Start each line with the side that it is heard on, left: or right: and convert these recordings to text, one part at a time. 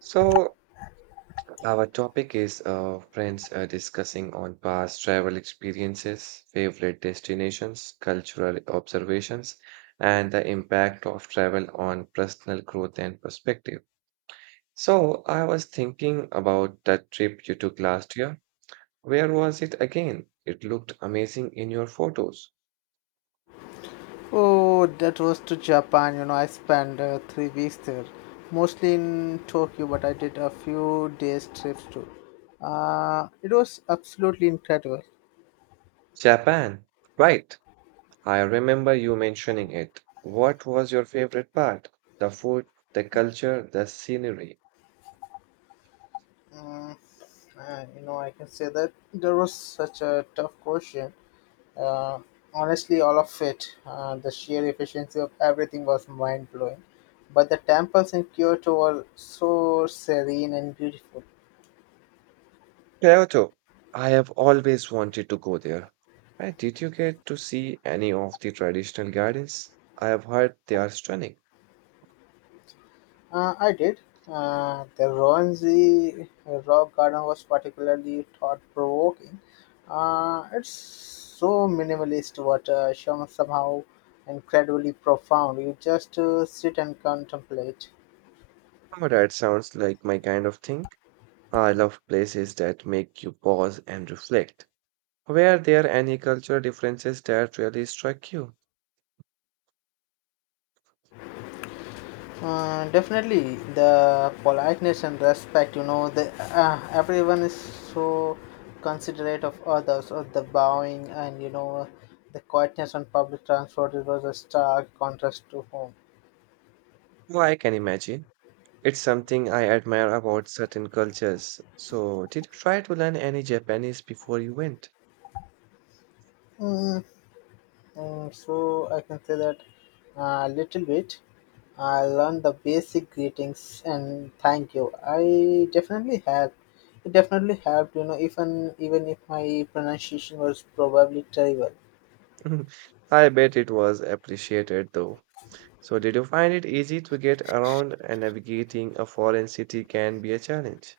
right: So, our topic is friends discussing on past travel experiences, favorite destinations, cultural observations, and the impact of travel on personal growth and perspective. So, I was thinking about that trip you took last year. Where was it again? It looked amazing in your photos.
left: Oh, that was to Japan. I spent 3 weeks there, mostly in Tokyo, but I did a few days trips too. It was absolutely incredible.
right: Japan, right? I remember you mentioning it. What was your favorite part? The food, the culture, the scenery.
left: Mm, I can say that there was such a tough question. Uh, honestly, all of it, the sheer efficiency of everything was mind blowing. But the temples in Kyoto were so serene and beautiful.
right: Kyoto. I have always wanted to go there. And did you get to see any of the traditional gardens? I have heard they are stunning.
left: I did. The Rowanzi Rock Garden was particularly thought provoking. It's so minimalist, but somehow incredibly profound. You just sit and contemplate.
right: Oh, that sounds like my kind of thing. I love places that make you pause and reflect. Were there any cultural differences that really struck you?
left: Definitely, the politeness and respect, everyone is so considerate of others, or the bowing and the quietness on public transport. It was a stark contrast to home.
right: Well, I can imagine. It's something I admire about certain cultures. So, did you try to learn any Japanese before you went?
left: Mm, so I can say that a little bit. I learned the basic greetings and thank you. I definitely helped. It definitely helped, even if my pronunciation was probably terrible.
right: I bet it was appreciated though. So, did you find it easy to get around and navigating a foreign city can be a challenge?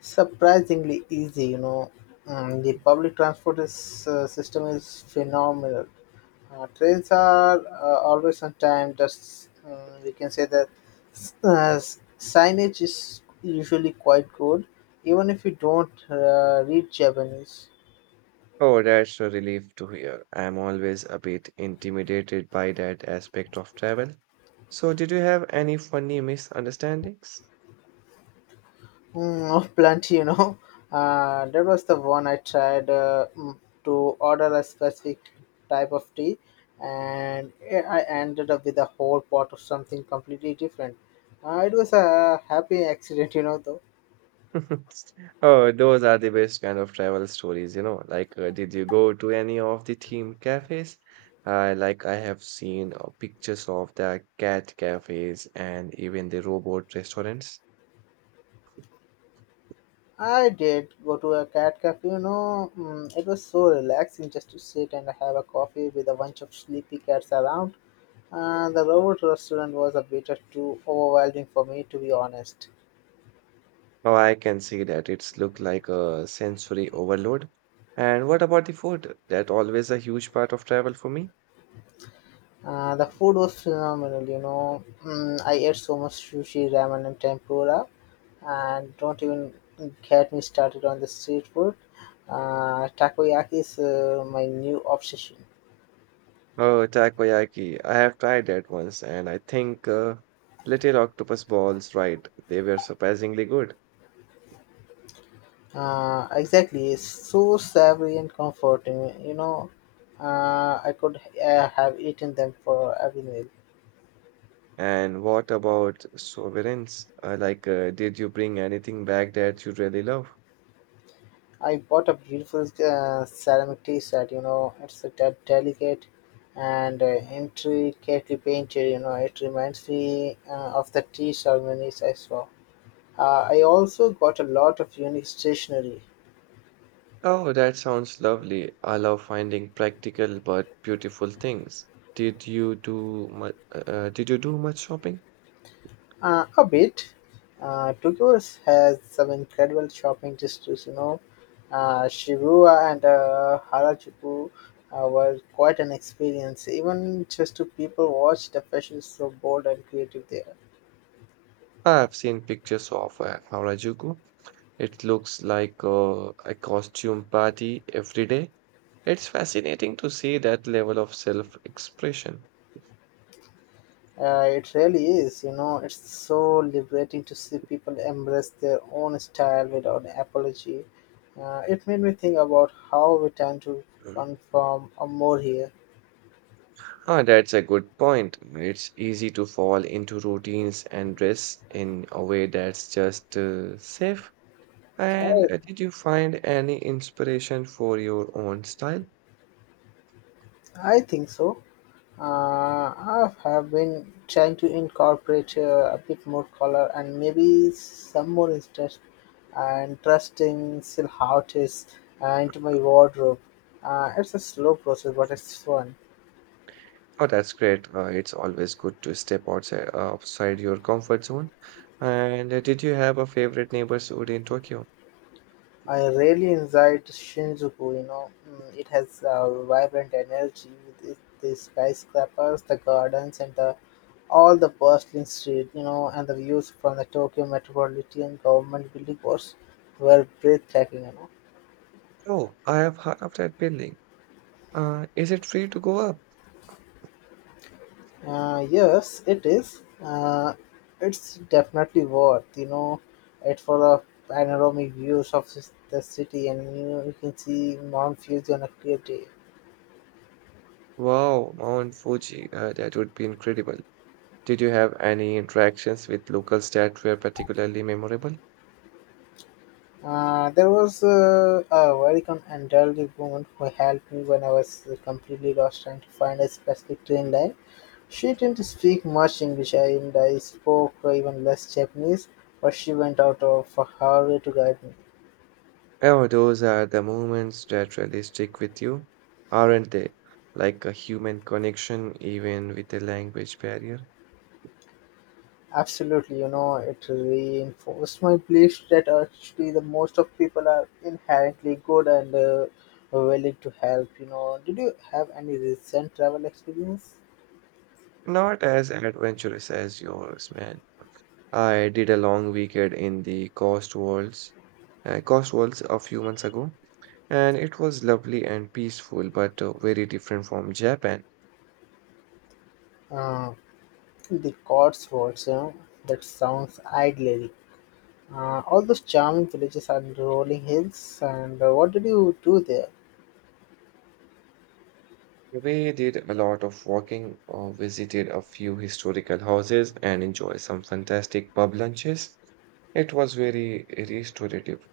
left: Surprisingly easy, you know. Mm, the public transport system is phenomenal. Trains are always on time. That's we can say that uh, signage is usually quite good, even if you don't read Japanese.
right: Oh, that's a relief to hear. I'm always a bit intimidated by that aspect of travel. So, did you have any funny misunderstandings?
left: Oh, plenty, you know. That was the one I tried to order a specific type of tea, and I ended up with a whole pot of something completely different. It was a happy accident, you know, though.
right: Oh, those are the best kind of travel stories, you know. Like, did you go to any of the theme cafes? Like, I have seen pictures of the cat cafes and even the robot restaurants.
left: I did go to a cat cafe, it was so relaxing just to sit and have a coffee with a bunch of sleepy cats around. The robot restaurant was a bit too overwhelming for me, to be honest.
right: Oh, I can see that. It's look like a sensory overload. And what about the food? That always a huge part of travel for me.
left: The food was phenomenal, you know. I ate so much sushi, ramen, and tempura, and don't even get me started on the street food. Takoyaki is my new obsession.
right: Oh, takoyaki. I have tried that once, and I think little octopus balls, right? They were surprisingly good.
left: Exactly, it's so savory and comforting. I could have eaten them for every meal.
right: And what about sovereigns? Like, did you bring anything back that you really love?
left: I bought a beautiful ceramic tea set. You know, it's delicate and intricately painted. You know, it reminds me of the tea ceremonies I saw. I also got a lot of unique stationery.
right: Oh, that sounds lovely. I love finding practical but beautiful things. Did you do much, did you do much shopping?
left: A bit. Tokyo has some incredible shopping districts, you know. Shibuya and Harajuku were quite an experience, even just to people watch the fashion is so bold and creative there.
right: I've seen pictures of Harajuku. It looks like a costume party every day. It's fascinating to see that level of self-expression.
left: It really is, you know, it's so liberating to see people embrace their own style without apology. It made me think about how we tend to
right: Mm.
left: conform more here.
right: Ah, that's a good point. It's easy to fall into routines and dress in a way that's just safe.
left: I,
right: And did you find any inspiration for your own style?
left: I think so. Uh, I have been trying to incorporate a bit more color and maybe some more interest and interesting still how it is into my wardrobe. It's a slow process, but it's fun.
right: Oh, that's great. It's always good to step outside, outside your comfort zone. And did you have a favorite neighborhood in Tokyo?
left: I really enjoyed Shinjuku. It has vibrant energy with it, the skyscrapers, the gardens, and the all the bustling street. You know, and the views from the Tokyo Metropolitan Government Building was were breathtaking. You know?
right: Oh, I have heard of that building. Is it free to go up?
left: Yes, it is. It's definitely worth, you know, it for a panoramic views of the city, and you, know, you can see Mount Fuji on a clear day.
right: Wow, Mount Fuji, that would be incredible. Did you have any interactions with locals that were particularly memorable?
left: There was a elderly woman who helped me when I was completely lost trying to find a specific train line. She didn't speak much English, and I spoke even less Japanese, but she went out of her way to guide me.
right: Oh, those are the moments that really stick with you, aren't they? Like a human connection, even with a language barrier.
left: Absolutely, you know, it reinforced my belief that actually the most of people are inherently good and willing to help. You know, did you have any recent travel experience?
right: Not as adventurous as yours, man. I did a long weekend in the Coast Walls a few months ago, and it was lovely and peaceful, but very different from Japan.
left: Uh, the Cotswolds, you know, that sounds idyllic. All those charming villages and rolling hills. And what did you do there?
right: We did a lot of walking, visited a few historical houses, and enjoyed some fantastic pub lunches. It was very restorative.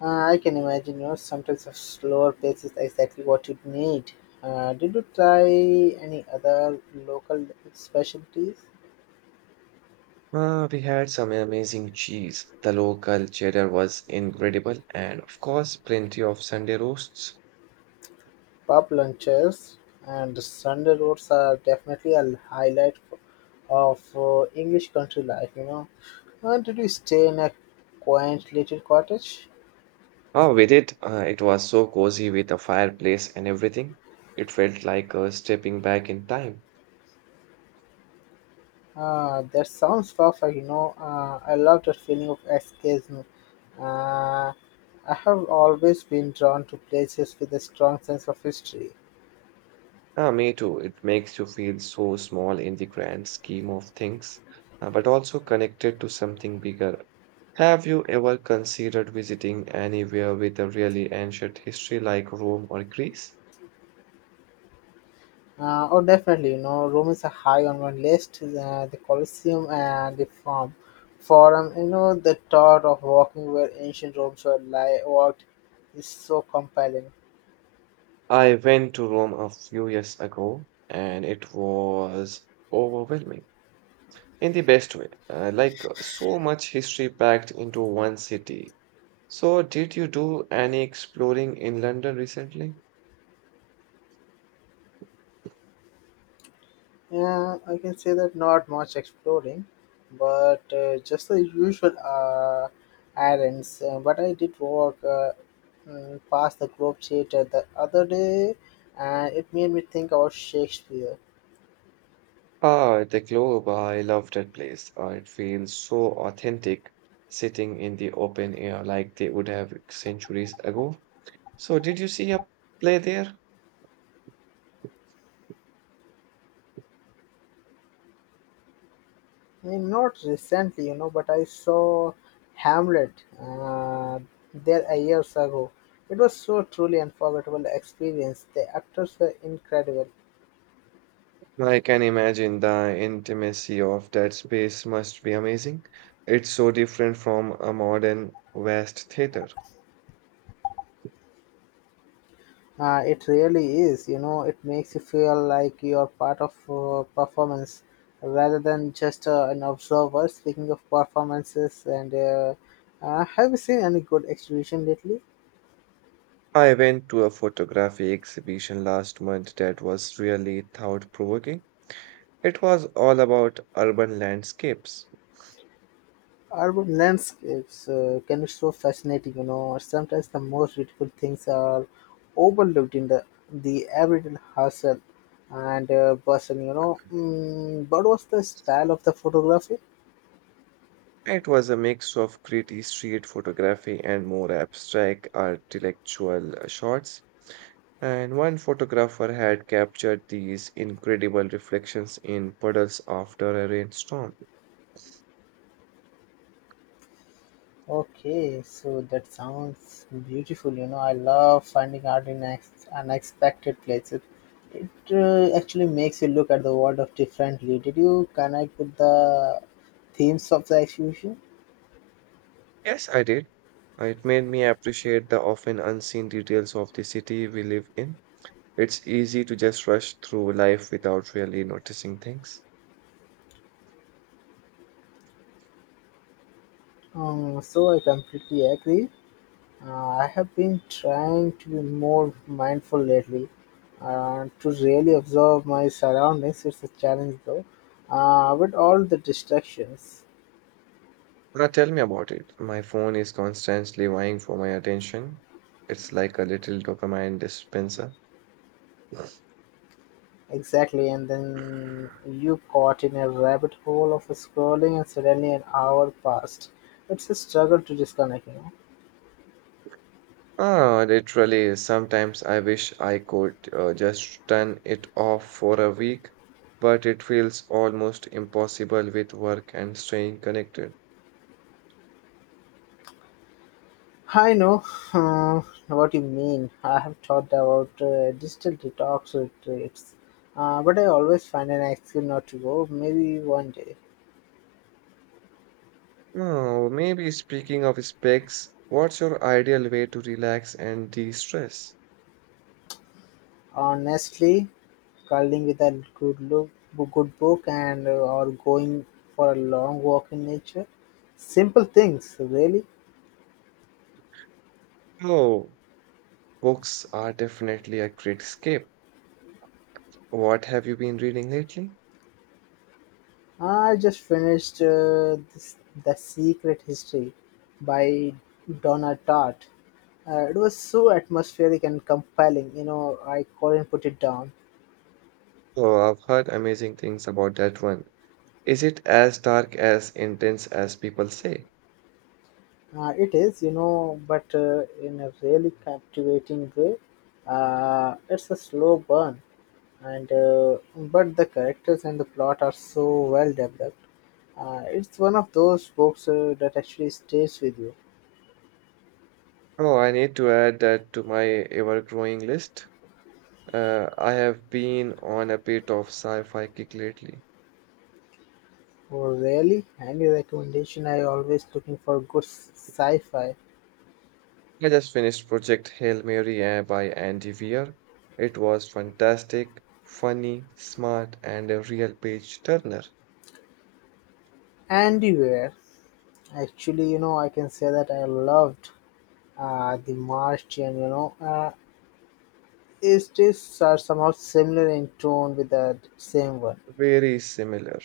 left: I can imagine, you know, sometimes a slower pace is exactly what you need. Did you try any other local specialties?
right: We had some amazing cheese. The local cheddar was incredible, and of course, plenty of Sunday roasts.
left: Pub lunches and Sunday roads are definitely a highlight of English country life. Did you stay in a quaint little cottage?
right: Oh, we did. It was so cozy with the fireplace and everything. It felt like stepping back in time.
left: That sounds perfect. I love that feeling of escapism. Uh, I have always been drawn to places with a strong sense of history.
right: Ah, me too. It makes you feel so small in the grand scheme of things, but also connected to something bigger. Have you ever considered visiting anywhere with a really ancient history like Rome or Greece?
left: Oh, definitely. You know, Rome is a high on my list. The Colosseum and the Forum. Forum. You know, the thought of walking where ancient Rome were lie walked is so compelling.
right: I went to Rome a few years ago and it was overwhelming in the best way. Like so much history packed into one city. So, did you do any exploring in London recently?
left: Yeah, I can say that not much exploring, but just the usual errands. But I did walk past the Globe Theatre the other day, and it made me think about Shakespeare.
right: Ah, the Globe, I love that place. It feels so authentic sitting in the open air like they would have centuries ago. So, did you see a play there?
left: I mean, not recently, you know, but I saw Hamlet uh, there a years ago. It was so truly unforgettable experience. The actors were incredible.
right: I can imagine the intimacy of that space must be amazing. It's so different from a modern West theater.
left: It really is, you know, it makes you feel like you're part of performance rather than just an observer. Speaking of performances, and have you seen any good exhibition lately?
right: I went to a photography exhibition last month that was really thought-provoking. It was all about urban landscapes.
left: Urban landscapes can be so fascinating, you know. Sometimes the most beautiful things are overlooked in the everyday hustle and bustle, you know. What was the style of the photography?
right: It was a mix of gritty street photography and more abstract architectural shots, and one photographer had captured these incredible reflections in puddles after a rainstorm.
left: Okay, so that sounds beautiful. You know, I love finding art in unexpected places. It actually makes you look at the world of differently. Did you connect with the themes of the exhibition?
right: Yes, I did. It made me appreciate the often unseen details of the city we live in. It's easy to just rush through life without really noticing things.
left: So I completely agree. I have been trying to be more mindful lately and to really observe my surroundings. It's a challenge though, with all the distractions.
right: Now tell me about it. My phone is constantly vying for my attention. It's like a little dopamine dispenser.
left: Exactly, and then you caught in a rabbit hole of scrolling, and suddenly an hour passed. It's a struggle to disconnect, you know.
right: Ah, literally, sometimes I wish I could just turn it off for a week, but it feels almost impossible with work and staying connected.
left: I know uh, what you mean. I have thought about digital detox retreats, but I always find an excuse not to go. Maybe one day.
right: Oh, maybe speaking of specs, what's your ideal way to relax and de-stress?
left: Honestly, cuddling with a good book, and or going for a long walk in nature. Simple things, really.
right: Oh, books are definitely a great escape. What have you been reading lately?
left: I just finished The Secret History by Donna Tartt. It was so atmospheric and compelling, you know, I couldn't put it down.
right: Oh, I've heard amazing things about that one. Is it as dark as intense as people say?
left: It is, you know, but in a really captivating way. It's a slow burn, and but the characters and the plot are so well developed. It's one of those books that actually stays with you.
right: Oh, I need to add that to my ever growing list. I have been on a bit of sci-fi kick lately.
left: Oh, really? Any recommendation? I always looking for good sci-fi.
right: I just finished Project Hail Mary by Andy Weir. It was fantastic, funny, smart, and a real page turner.
left: Anywhere, actually, you know, I can say that I loved the Martian. It is are somehow similar in tone with the same one.
right: Very similar.